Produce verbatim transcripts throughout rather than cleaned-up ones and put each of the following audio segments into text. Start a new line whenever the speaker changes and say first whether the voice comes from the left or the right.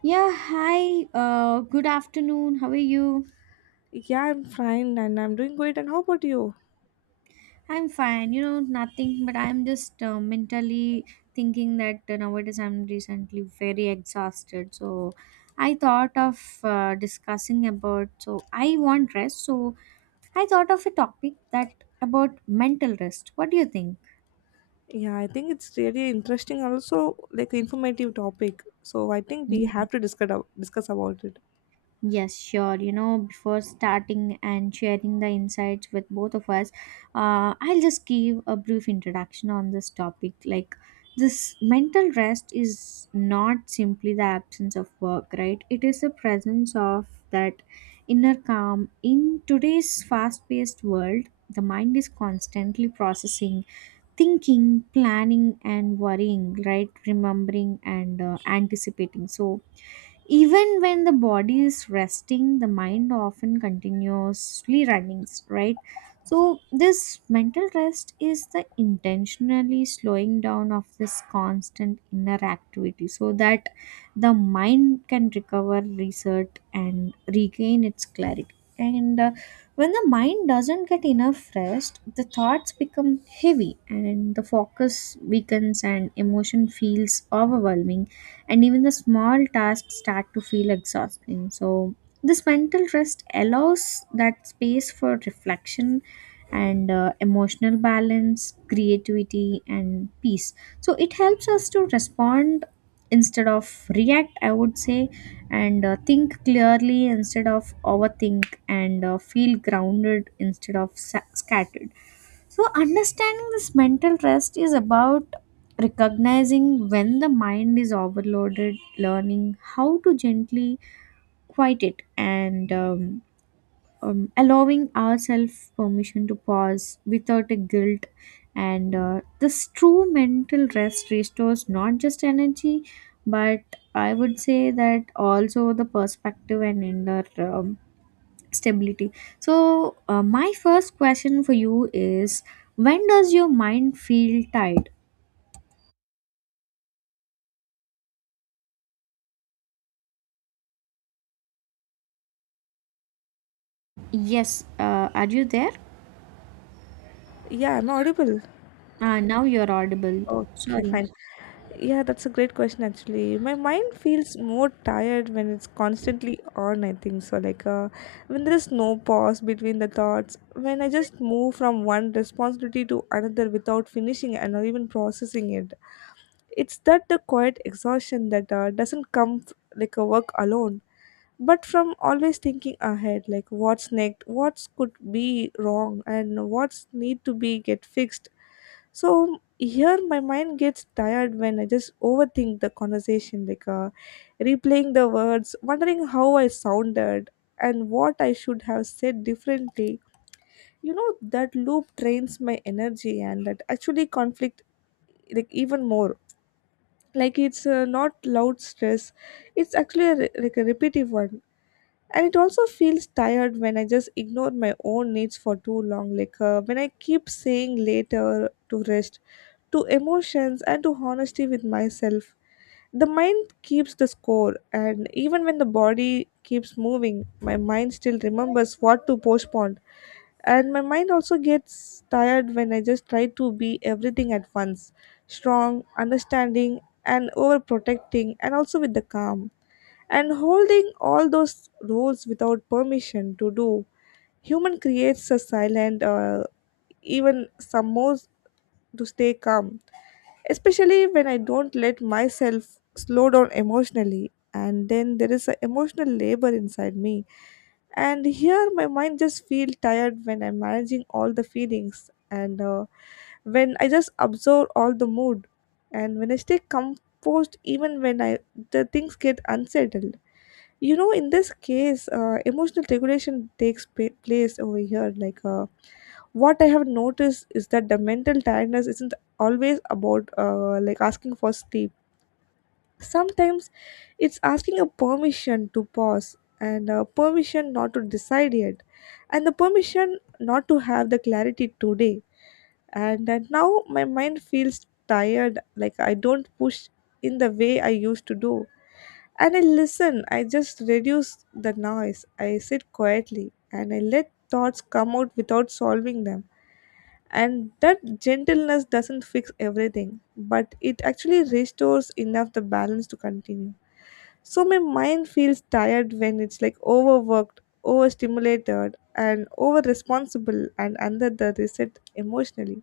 right: Yeah, hi. Uh, good afternoon. How are you?
left: Yeah, I'm fine and I'm doing great. And how about you?
right: I'm fine. You know, nothing, but I'm just uh, mentally thinking that uh, nowadays I'm recently very exhausted. So I thought of uh, discussing about. So I want rest. So I thought of a topic that about mental rest. What do you think?
left: Yeah, I think it's really interesting, also like informative topic. So I think we
right: Mm.
left: have to discuss ab- discuss about it.
right: Yes, sure. You know, before starting and sharing the insights with both of us, uh, I'll just give a brief introduction on this topic. Like, this mental rest is not simply the absence of work, right? It is the presence of that inner calm. In today's fast paced world, the mind is constantly processing, thinking, planning, and worrying, right? Remembering and uh, anticipating. So, even when the body is resting, the mind often continuously running, right? So this mental rest is the intentionally slowing down of this constant inner activity so that the mind can recover, reset, and regain its clarity. And uh, When the mind doesn't get enough rest, the thoughts become heavy and the focus weakens and emotion feels overwhelming and even the small tasks start to feel exhausting. So, this mental rest allows that space for reflection and uh, emotional balance, creativity, and peace. So, it helps us to respond instead of react, I would say, and uh, think clearly instead of overthink, and uh, feel grounded instead of sa- scattered. So, understanding this mental rest is about recognizing when the mind is overloaded, learning how to gently quiet it, and um, um, allowing ourselves permission to pause without a guilt. And uh, This true mental rest restores not just energy, but I would say that also the perspective and inner um, stability. So, uh, my first question for you is, when does your mind feel tired? Yes, uh, are you there?
left: Yeah, am I audible?
right: Ah, now you're audible.
left: Okay,
right: Sorry.
left: fine. Yeah, that's a great question actually. My mind feels more tired when it's constantly on, I think so. Like uh, when there is no pause between the thoughts, when I just move from one responsibility to another without finishing and not even processing it. It's that the quiet exhaustion that uh, doesn't come f- like a work alone, but from always thinking ahead, like what's next, what's could be wrong, and what's need to be get fixed. So here my mind gets tired when I just overthink the conversation, like uh, replaying the words, wondering how I sounded and what I should have said differently. You know that loop drains my energy and that actually conflict like even more, like it's uh, not loud stress, it's actually a, re- like a repetitive one. And it also feels tired when I just ignore my own needs for too long, like uh, when I keep saying later to rest, to emotions, and to honesty with myself. The mind keeps the score, and even when the body keeps moving, my mind still remembers what to postpone. And my mind also gets tired when I just try to be everything at once, strong, understanding, and overprotecting, and also with the calm, and holding all those roles without permission to do human, creates a silent uh, even some more, to stay calm, especially when I don't let myself slow down emotionally. And then there is an emotional labor inside me. And here my mind just feel tired when I'm managing all the feelings, and uh, when I just absorb all the mood. And when I stay composed, even when I the things get unsettled, you know, in this case uh, emotional regulation takes pa- place over here. Like uh, what I have noticed is that the mental tiredness isn't always about uh, like asking for sleep. Sometimes it's asking a permission to pause, and uh, permission not to decide yet, and the permission not to have the clarity today. And uh, now my mind feels tired like I don't push in the way I used to do, and I listen, I just reduce the noise. I sit quietly and I let thoughts come out without solving them. And that gentleness doesn't fix everything, but it actually restores enough the balance to continue. So my mind feels tired when it's like overworked, overstimulated, and over responsible, and under the reset emotionally.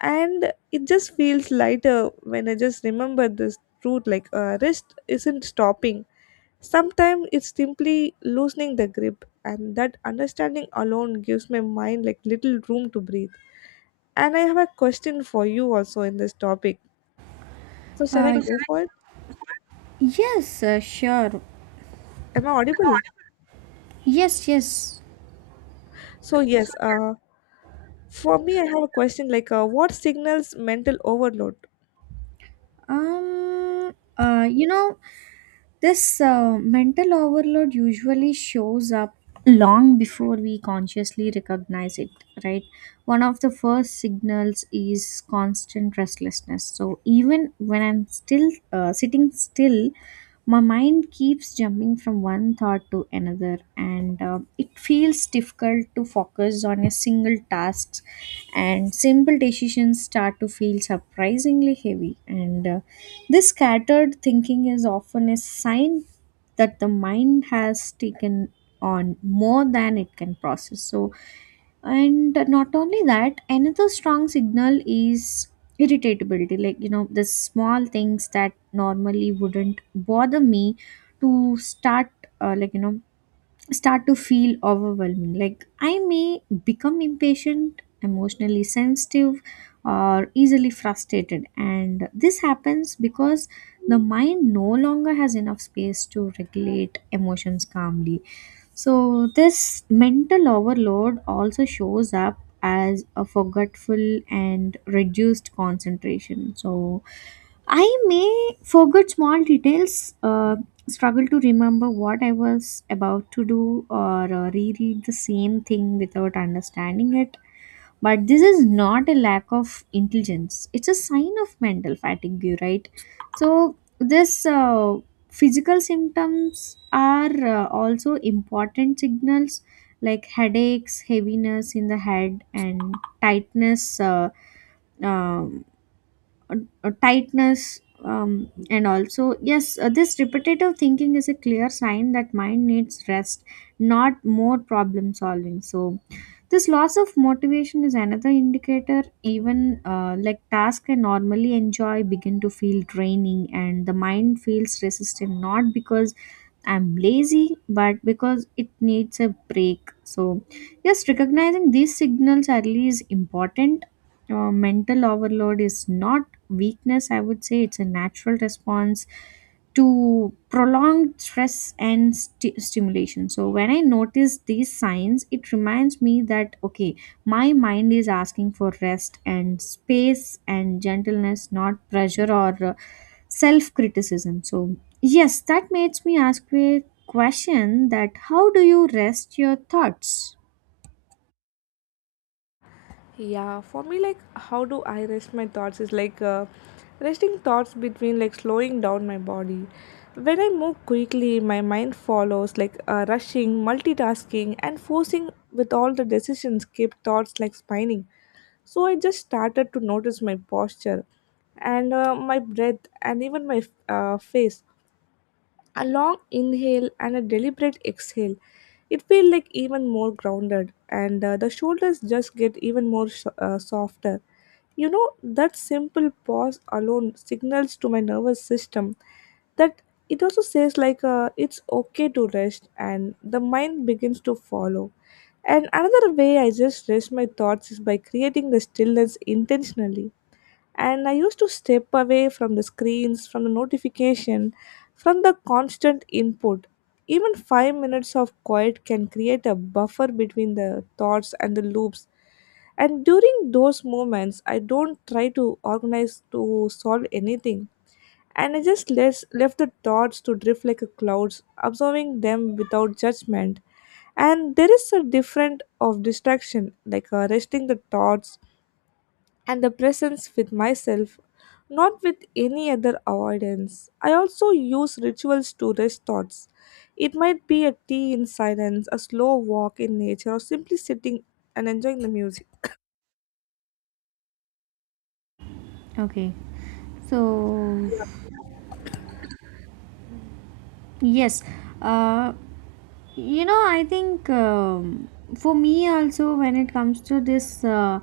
left: And it just feels lighter when I just remember this truth, like uh, rest isn't stopping. Sometimes it's simply loosening the grip, and that understanding alone gives my mind like little room to breathe. And I have a question for you also in this topic. So shall I
right: Uh,
left: go for it?
right: yes, uh, sure.
left: Am I audible?
right: Yes, yes.
left: So yes, uh, for me I have a question, like uh, what signals mental overload?
right: Um, uh, you know, this uh, mental overload usually shows up long before we consciously recognize it, right? One of the first signals is constant restlessness. So even when I'm still uh, sitting still, my mind keeps jumping from one thought to another, and uh, it feels difficult to focus on a single task. And simple decisions start to feel surprisingly heavy and uh, this scattered thinking is often a sign that the mind has taken on more than it can process. So, and not only that, another strong signal is irritability. Like, you know, the small things that normally wouldn't bother me to start, uh, like, you know, start to feel overwhelming. Like I may become impatient, emotionally sensitive, or easily frustrated. And this happens because the mind no longer has enough space to regulate emotions calmly. So, this mental overload also shows up as a forgetful and reduced concentration. So, I may forget small details, uh, struggle to remember what I was about to do, or uh, reread the same thing without understanding it. But this is not a lack of intelligence, it's a sign of mental fatigue, right? So, this uh, physical symptoms are uh, also important signals like headaches, heaviness in the head, and tightness. Uh, um, uh, uh, Tightness, um, and also yes, uh, this repetitive thinking is a clear sign that mind needs rest, not more problem solving. So this loss of motivation is another indicator. Even uh, like tasks I normally enjoy begin to feel draining and the mind feels resistant, not because I'm lazy but because it needs a break. So yes, recognizing these signals early is important. Uh, mental overload is not weakness, I would say. It's a natural response to prolonged stress and sti- stimulation. So when I notice these signs, it reminds me that, okay, my mind is asking for rest and space and gentleness, not pressure or uh, self criticism. So yes, that makes me ask a question that, how do you rest your thoughts?
left: Yeah, for me, like, how do I rest my thoughts is like uh, resting thoughts between like slowing down my body. When I move quickly, my mind follows, like uh, rushing, multitasking, and forcing with all the decisions, keep thoughts like spinning. So I just started to notice my posture, and uh, my breath, and even my uh, face. A long inhale and a deliberate exhale. It feels like even more grounded, and uh, the shoulders just get even more so- uh, softer. You know, that simple pause alone signals to my nervous system that it also says, like uh, it's okay to rest, and the mind begins to follow. And another way I just rest my thoughts is by creating the stillness intentionally, and I used to step away from the screens, from the notification, from the constant input. Even five minutes of quiet can create a buffer between the thoughts and the loops. And during those moments, I don't try to organize to solve anything, and I just less, left the thoughts to drift like a clouds, observing them without judgment. And there is a different of distraction, like uh, resting the thoughts and the presence with myself, not with any other avoidance. I also use rituals to rest thoughts. It might be a tea in silence, a slow walk in nature, or simply sitting and enjoying the music.
right: Okay. So yes, uh, you know, I think um, for me also, when it comes to this uh,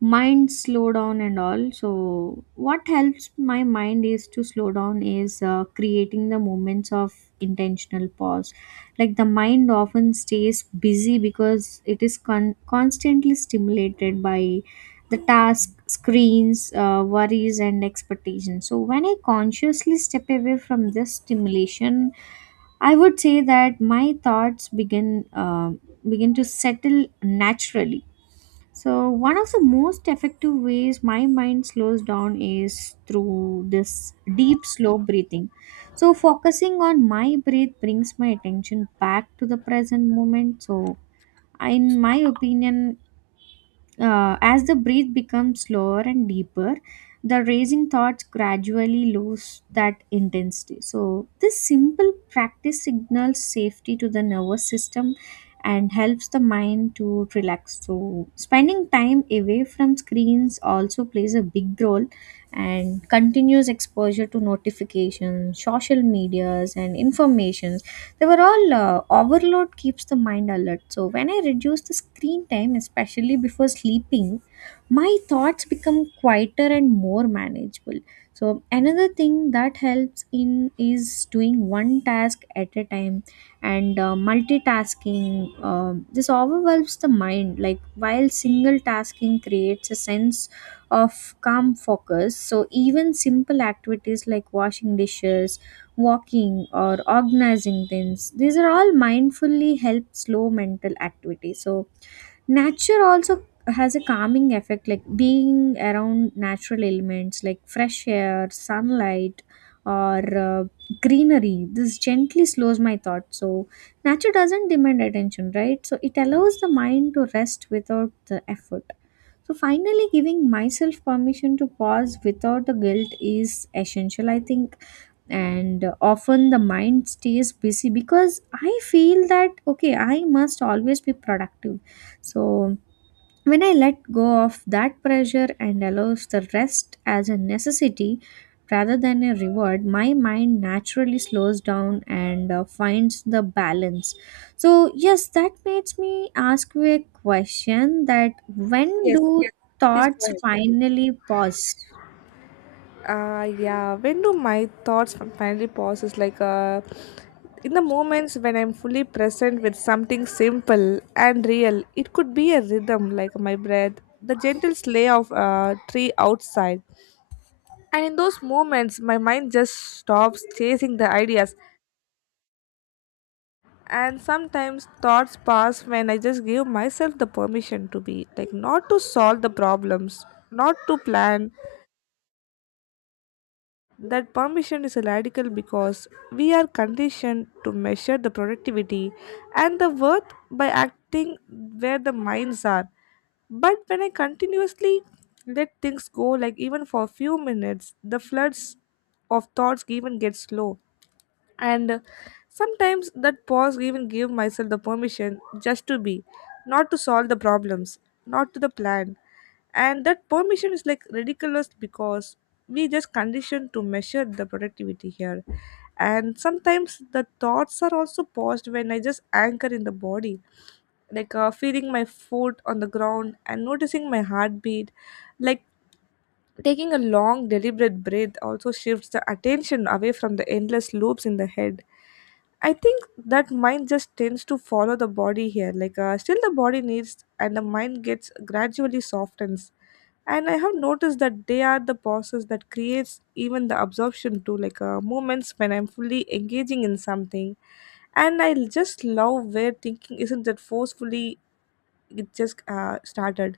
right: mind slow down and all, so what helps my mind is to slow down is uh, creating the moments of intentional pause. Like the mind often stays busy because it is con- constantly stimulated by the task, screens, uh, worries, and expectations. So when I consciously step away from this stimulation, I would say that my thoughts begin uh, begin to settle naturally. So one of the most effective ways my mind slows down is through this deep slow breathing. So focusing on my breath brings my attention back to the present moment. So in my opinion, uh, as the breath becomes slower and deeper, the racing thoughts gradually lose that intensity. So, this simple practice signals safety to the nervous system and helps the mind to relax. So, spending time away from screens also plays a big role, and continuous exposure to notifications, social medias, and information, they were all uh, overload, keeps the mind alert. So when I reduce the screen time, especially before sleeping, my thoughts become quieter and more manageable. So another thing that helps in is doing one task at a time and uh, multitasking. Um, this overwhelms the mind. Like while single tasking creates a sense of calm focus. So even simple activities like washing dishes, walking, or organizing things, these are all mindfully help slow mental activity. So nature also has a calming effect, like being around natural elements like fresh air, sunlight, or uh, greenery. This gently slows my thoughts. So nature doesn't demand attention, right? So it allows the mind to rest without the effort. So finally, giving myself permission to pause without the guilt is essential, I think, and often the mind stays busy because I feel that, okay, I must always be productive. So when I let go of that pressure and allows the rest as a necessity rather than a reward, my mind naturally slows down and uh, finds the balance. So yes, that makes me ask you a question that, when
left: Yes,
right: do
left: please go
right: thoughts
left: ahead.
right: finally pause?
left: Uh, yeah, when do my thoughts finally pause? Is like uh, in the moments when I'm fully present with something simple and real. It could be a rhythm, like my breath, the gentle sleigh of a tree outside, and in those moments my mind just stops chasing the ideas. And sometimes thoughts pass when I just give myself the permission to be, like, not to solve the problems, not to plan. That permission is radical because we are conditioned to measure the productivity and the worth by acting where the minds are. But when I continuously let things go, like even for a few minutes, the floods of thoughts even get slow. And uh, sometimes that pause even gave myself the permission just to be, not to solve the problems, not to the plan, and that permission is like ridiculous because we just conditioned to measure the productivity here. And sometimes the thoughts are also paused when I just anchor in the body, like uh, feeling my foot on the ground and noticing my heartbeat, like taking a long deliberate breath also shifts the attention away from the endless loops in the head. I think that mind just tends to follow the body here. Like uh, still the body needs and the mind gets gradually softens. And I have noticed that they are the process that creates even the absorption too. Like uh, moments when I'm fully engaging in something, and I just love where thinking isn't that forcefully, it just uh, started,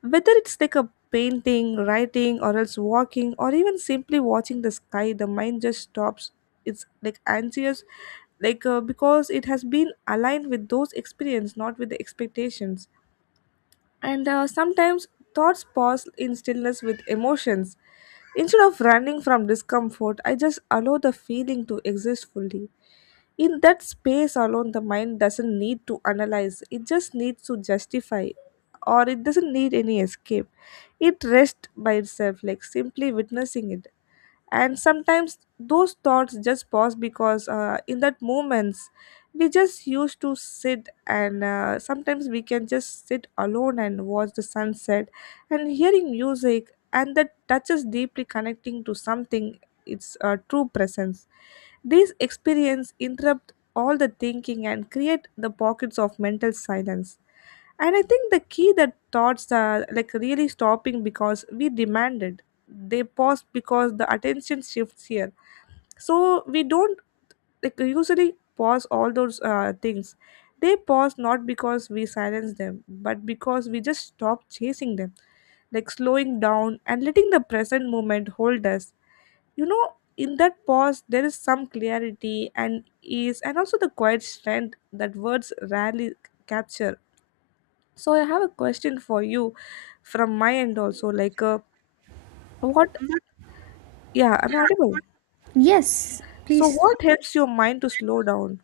left: whether it's like a painting, writing, or else walking, or even simply watching the sky, the mind just stops. It's like anxious, like uh, because it has been aligned with those experience, not with the expectations. And uh, sometimes thoughts pause in stillness with emotions. Instead of running from discomfort, I just allow the feeling to exist fully. In that space alone, the mind doesn't need to analyze, it just needs to justify, or it doesn't need any escape. It rests by itself, like simply witnessing it. And sometimes those thoughts just pause because uh, in that moments we just used to sit, and uh, sometimes we can just sit alone and watch the sunset and hearing music, and that touches deeply, connecting to something, its uh, true presence. These experience interrupt all the thinking and create the pockets of mental silence. And I think the key that thoughts are like really stopping because we demanded, they pause because the attention shifts here. So we don't like usually pause all those uh, things, they pause not because we silence them, but because we just stop chasing them, like slowing down and letting the present moment hold us. You know, in that pause there is some clarity and ease, and also the quiet strength that words rarely capture. So I have a question for you from my end also, like uh, what, yeah, am I audible?
right: Yes,
left: So
right: please.
left: what helps your mind to slow down?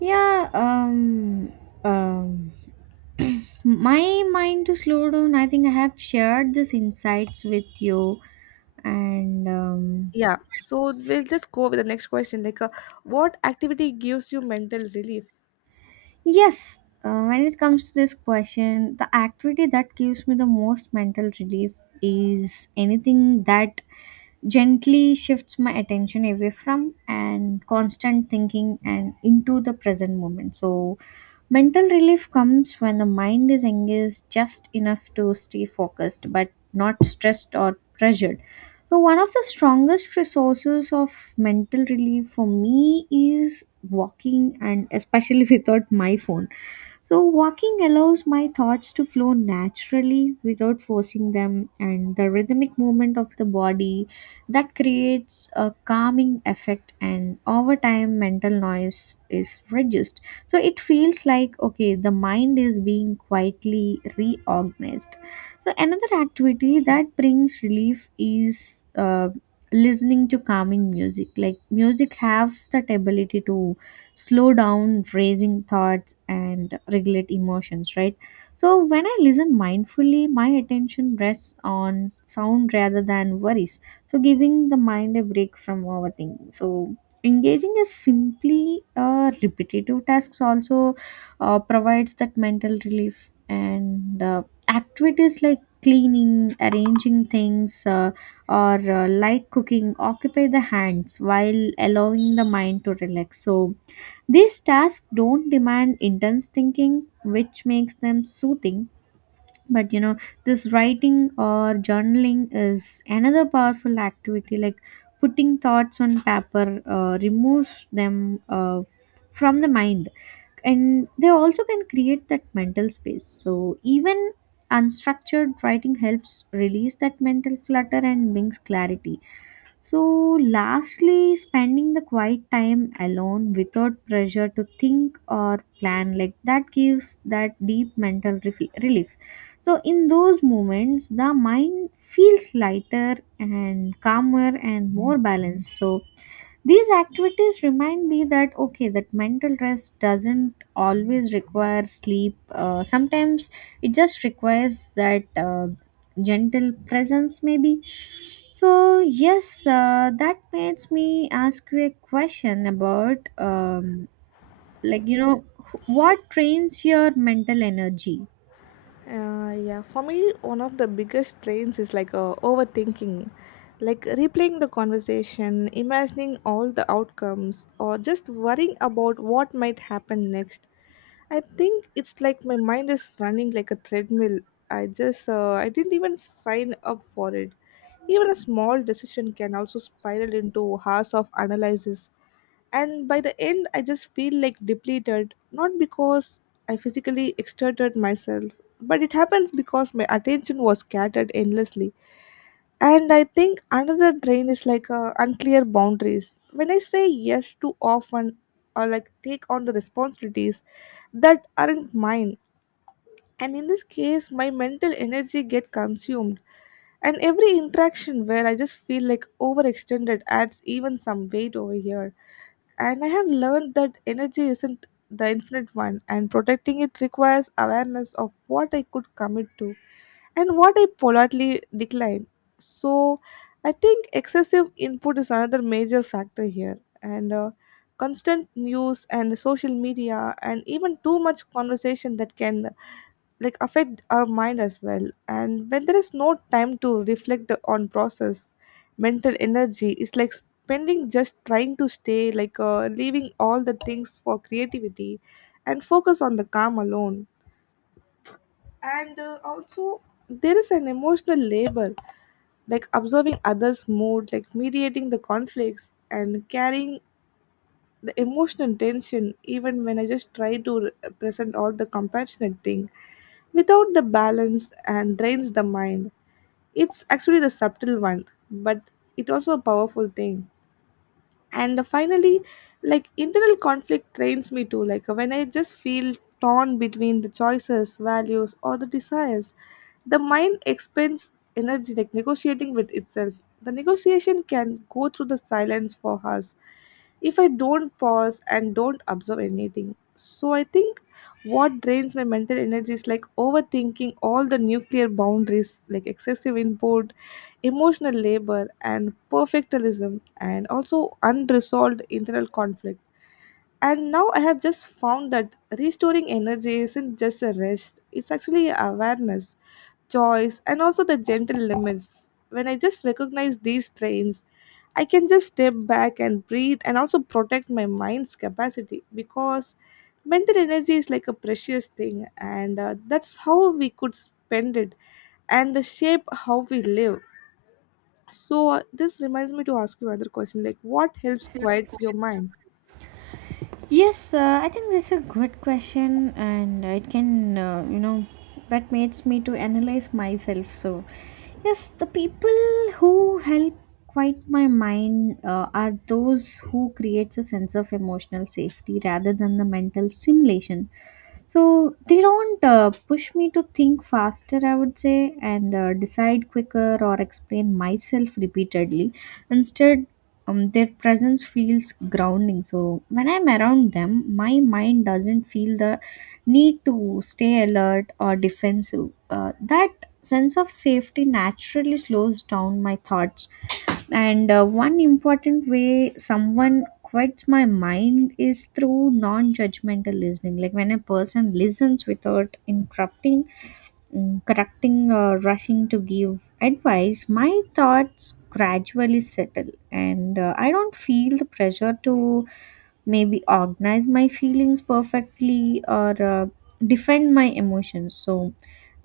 right: Yeah, um, um, my mind to slow down. I think I have shared these insights with you, and um,
left: Yeah. So we'll just go with the next question. Like, uh, what activity gives you mental relief?
right: yes, uh, when it comes to this question, the activity that gives me the most mental relief is anything that gently shifts my attention away from and constant thinking and into the present moment. So, mental relief comes when the mind is engaged just enough to stay focused but not stressed or pressured. So, one of the strongest resources of mental relief for me is walking and especially without my phone. So, walking allows my thoughts to flow naturally without forcing them, and the rhythmic movement of the body, that creates a calming effect. And over time, mental noise is reduced. So, it feels like, okay, the mind is being quietly reorganized. So, another activity that brings relief is uh, listening to calming music. Like, music have that ability to slow down raising thoughts and regulate emotions, right? So when I listen mindfully, my attention rests on sound rather than worries, so giving the mind a break from overthinking. So engaging is simply uh, repetitive tasks also uh, provides that mental relief, and uh, activities like cleaning, arranging things, uh, or uh, light cooking, occupy the hands while allowing the mind to relax. So these tasks don't demand intense thinking, which makes them soothing. But you know, this writing or journaling is another powerful activity. Like putting thoughts on paper uh, removes them uh, from the mind, and they also can create that mental space. So even unstructured writing helps release that mental clutter and brings clarity. So lastly, spending the quiet time alone without pressure to think or plan, like that gives that deep mental refi- relief. So in those moments, the mind feels lighter and calmer and more balanced. So these activities remind me that, okay, that mental rest doesn't always require sleep. Uh, sometimes it just requires that uh, gentle presence, maybe. So yes, uh, that makes me ask you a question about um, like you know, wh- what trains your mental energy.
left: Uh, yeah, for me, one of the biggest drains is like uh, overthinking, like replaying the conversation, imagining all the outcomes, or just worrying about what might happen next. I think it's like my mind is running like a treadmill. I just, uh, I didn't even sign up for it. Even a small decision can also spiral into hours of analysis. And by the end, I just feel like depleted, not because I physically exerted myself, but it happens because my attention was scattered endlessly. And I think another drain is like uh, unclear boundaries, when I say yes too often or like take on the responsibilities that aren't mine, and in this case my mental energy get consumed, and every interaction where I just feel like overextended adds even some weight over here. And I have learned that energy isn't the infinite one, and protecting it requires awareness of what I could commit to and what I politely decline. So I think excessive input is another major factor here, and uh, constant news and social media, and even too much conversation that can like affect our mind as well. And when there is no time to reflect on process, mental energy is like spending just trying to stay like uh, leaving all the things for creativity and focus on the calm alone. And uh, also there is an emotional labor, like observing others mood, like mediating the conflicts and carrying the emotional tension, even when I just try to re- present all the compassionate thing without the balance, and drains the mind. It's actually the subtle one, but it also a powerful thing. And finally, like internal conflict trains me too. Like when I just feel torn between the choices, values, or the desires, the mind expends energy like negotiating with itself. The negotiation can go through the silence for us if I don't pause and don't observe anything. So I think what drains my mental energy is like overthinking all the nuclear boundaries, like excessive input, emotional labor and perfectionism, and also unresolved internal conflict. And now I have just found that restoring energy isn't just a rest, it's actually awareness, choice, and also the gentle limits. When I just recognize these strains, I can just step back and breathe and also protect my mind's capacity, because mental energy is like a precious thing, and uh, that's how we could spend it and shape how we live. So uh, this reminds me to ask you another question, like what helps quiet your mind?
right: Yes, uh, I think that's a good question, and it can, uh, you know, that makes me to analyze myself. So, yes, the people who help quiet my mind uh, are those who creates a sense of emotional safety rather than the mental simulation. So they don't uh, push me to think faster, I would say, and uh, decide quicker or explain myself repeatedly. Instead, um, their presence feels grounding. So when I'm around them, my mind doesn't feel the need to stay alert or defensive. Uh, that sense of safety naturally slows down my thoughts. And uh, one important way someone quiets my mind is through non judgmental listening. Like when a person listens without interrupting, mm, correcting or rushing to give advice, my thoughts gradually settle and uh, I don't feel the pressure to maybe organize my feelings perfectly or uh, defend my emotions. So,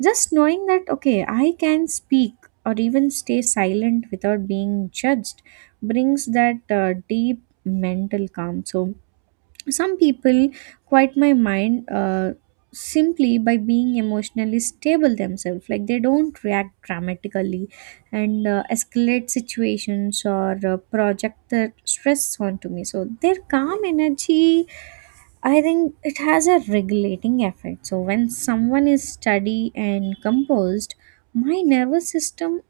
right: just knowing that, okay, I can speak or even stay silent without being judged brings that uh, deep mental calm. So, some people quiet my mind uh, simply by being emotionally stable themselves, like they don't react dramatically and uh, escalate situations or uh, project their stress onto me. So their calm energy, I think it has a regulating effect. So when someone is steady and composed, my nervous system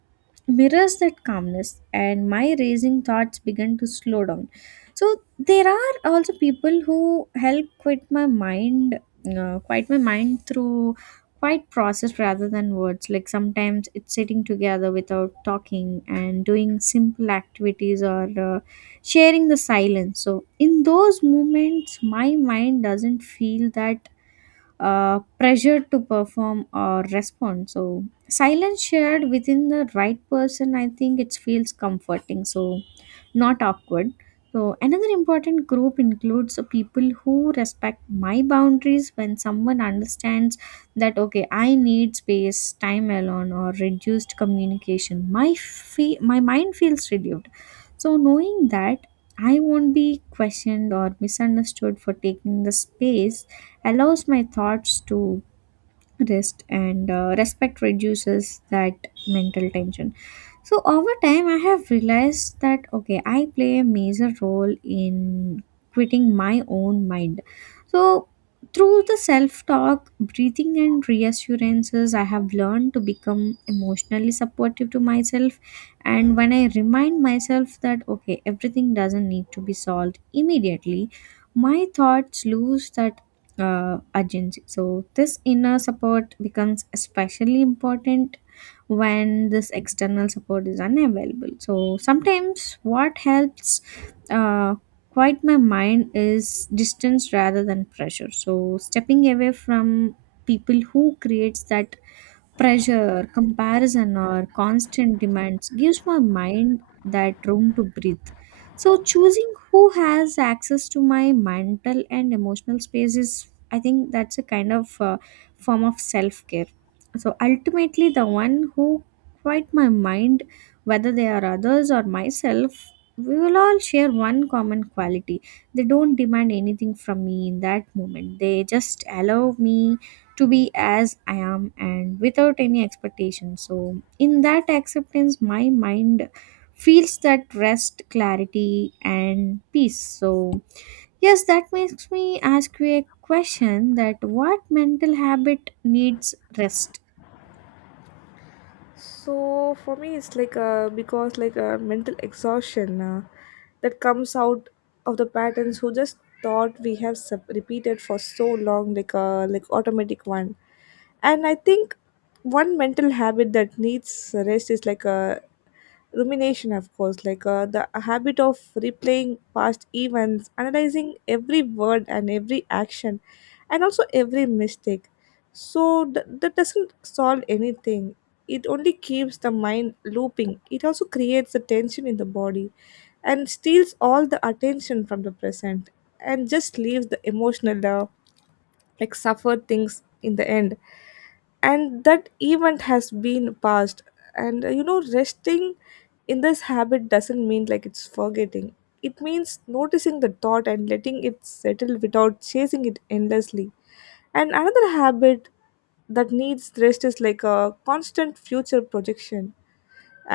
right: mirrors that calmness and my racing thoughts began to slow down. So there are also people who help quit my mind uh, quiet my mind through quiet process rather than words, like sometimes it's sitting together without talking and doing simple activities or uh, sharing the silence. So in those moments, my mind doesn't feel that uh, pressure to perform or respond. So silence shared within the right person, I think it feels comforting. So not awkward. So, another important group includes people who respect my boundaries. When someone understands that, okay, I need space, time alone, or reduced communication, my, fe- my mind feels relieved. So, knowing that I won't be questioned or misunderstood for taking the space allows my thoughts to rest, and uh, respect reduces that mental tension. So over time, I have realized that, okay, I play a major role in quitting my own mind. So through the self talk, breathing, and reassurances, I have learned to become emotionally supportive to myself. And when I remind myself that, okay, everything doesn't need to be solved immediately, my thoughts lose that uh, urgency. So, this inner support becomes especially important when this external support is unavailable. So sometimes what helps uh, quiet my mind is distance rather than pressure. So stepping away from people who creates that pressure, comparison, or constant demands gives my mind that room to breathe. So, choosing who has access to my mental and emotional space is, I think, that's a kind of uh, form of self care. So, ultimately, the one who quiet my mind, whether they are others or myself, we will all share one common quality. They don't demand anything from me in that moment, they just allow me to be as I am and without any expectation. So, in that acceptance, my mind feels that rest, clarity, and peace. So, yes, that makes me ask you a question that, what mental habit needs rest?
left: So for me it's like uh, because like uh, mental exhaustion uh, that comes out of the patterns who just thought we have sub- repeated for so long, like uh, like automatic one. And I think one mental habit that needs rest is like uh, rumination, of course, like uh, the habit of replaying past events, analyzing every word and every action and also every mistake. So th- that doesn't solve anything, it only keeps the mind looping. It also creates the tension in the body and steals all the attention from the present and just leaves the emotional uh, like suffered things in the end, and that event has been past. And uh, you know resting in this habit doesn't mean like it's forgetting, it means noticing the thought and letting it settle without chasing it endlessly. And another habit that needs rest is like a constant future projection.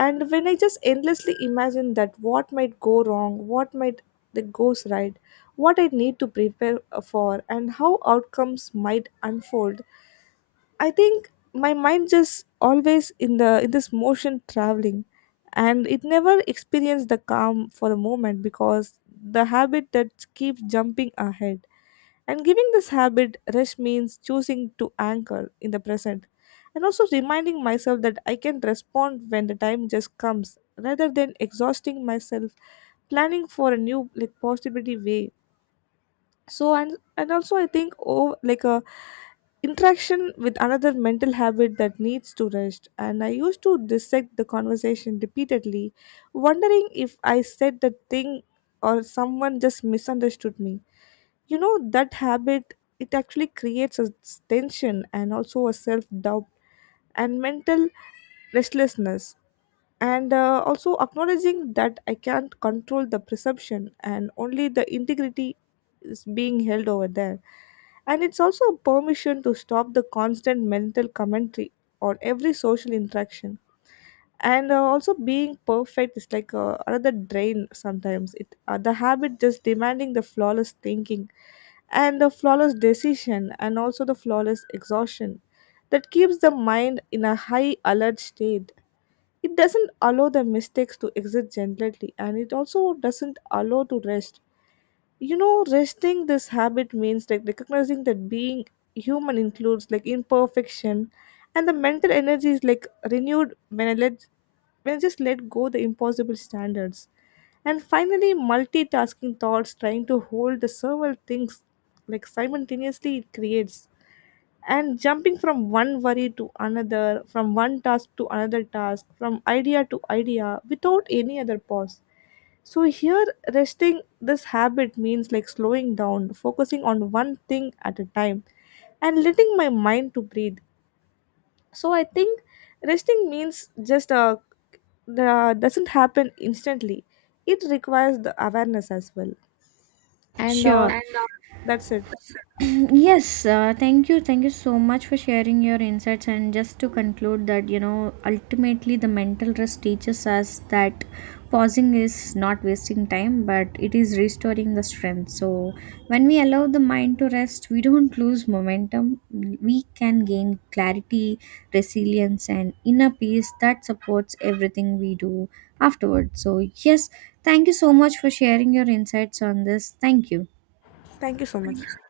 left: And when I just endlessly imagine that what might go wrong, what might that goes right, what I need to prepare uh, for, and how outcomes might unfold, I think my mind just always in the in this motion traveling, and it never experienced the calm for a moment because the habit that keeps jumping ahead. And giving this habit rest means choosing to anchor in the present and also reminding myself that I can respond when the time just comes rather than exhausting myself planning for a new like possibility way. So and and also I think, oh, like a interaction with another mental habit that needs to rest, and I used to dissect the conversation repeatedly, wondering if I said the thing or someone just misunderstood me. You know that habit, it actually creates a s- tension and also a self doubt and mental restlessness. And uh, also acknowledging that I can't control the perception and only the integrity is being held over there. And it's also a permission to stop the constant mental commentary on every social interaction. And uh, also being perfect is like a another drain. Sometimes it uh, the habit just demanding the flawless thinking and the flawless decision and also the flawless exhaustion that keeps the mind in a high alert state. It doesn't allow the mistakes to exit gently, and it also doesn't allow to rest. You know resting this habit means like recognizing that being human includes like imperfection, and the mental energy is like renewed when I let when I just let go the impossible standards. And finally, multitasking thoughts, trying to hold the several things like simultaneously, it creates and jumping from one worry to another, from one task to another task, from idea to idea without any other pause. So here resting this habit means like slowing down, focusing on one thing at a time and letting my mind to breathe. So I think resting means just uh, the doesn't happen instantly. It requires the awareness as well. And
right: Sure.
left: uh, that's it.
right: Yes, uh, thank you. Thank you so much for sharing your insights. And just to conclude, that you know, ultimately, the mental rest teaches us that pausing is not wasting time, but it is restoring the strength. So, when we allow the mind to rest, we don't lose momentum. We can gain clarity, resilience, and inner peace that supports everything we do afterwards. So, yes, thank you so much for sharing your insights on this. Thank you.
left: Thank you so much.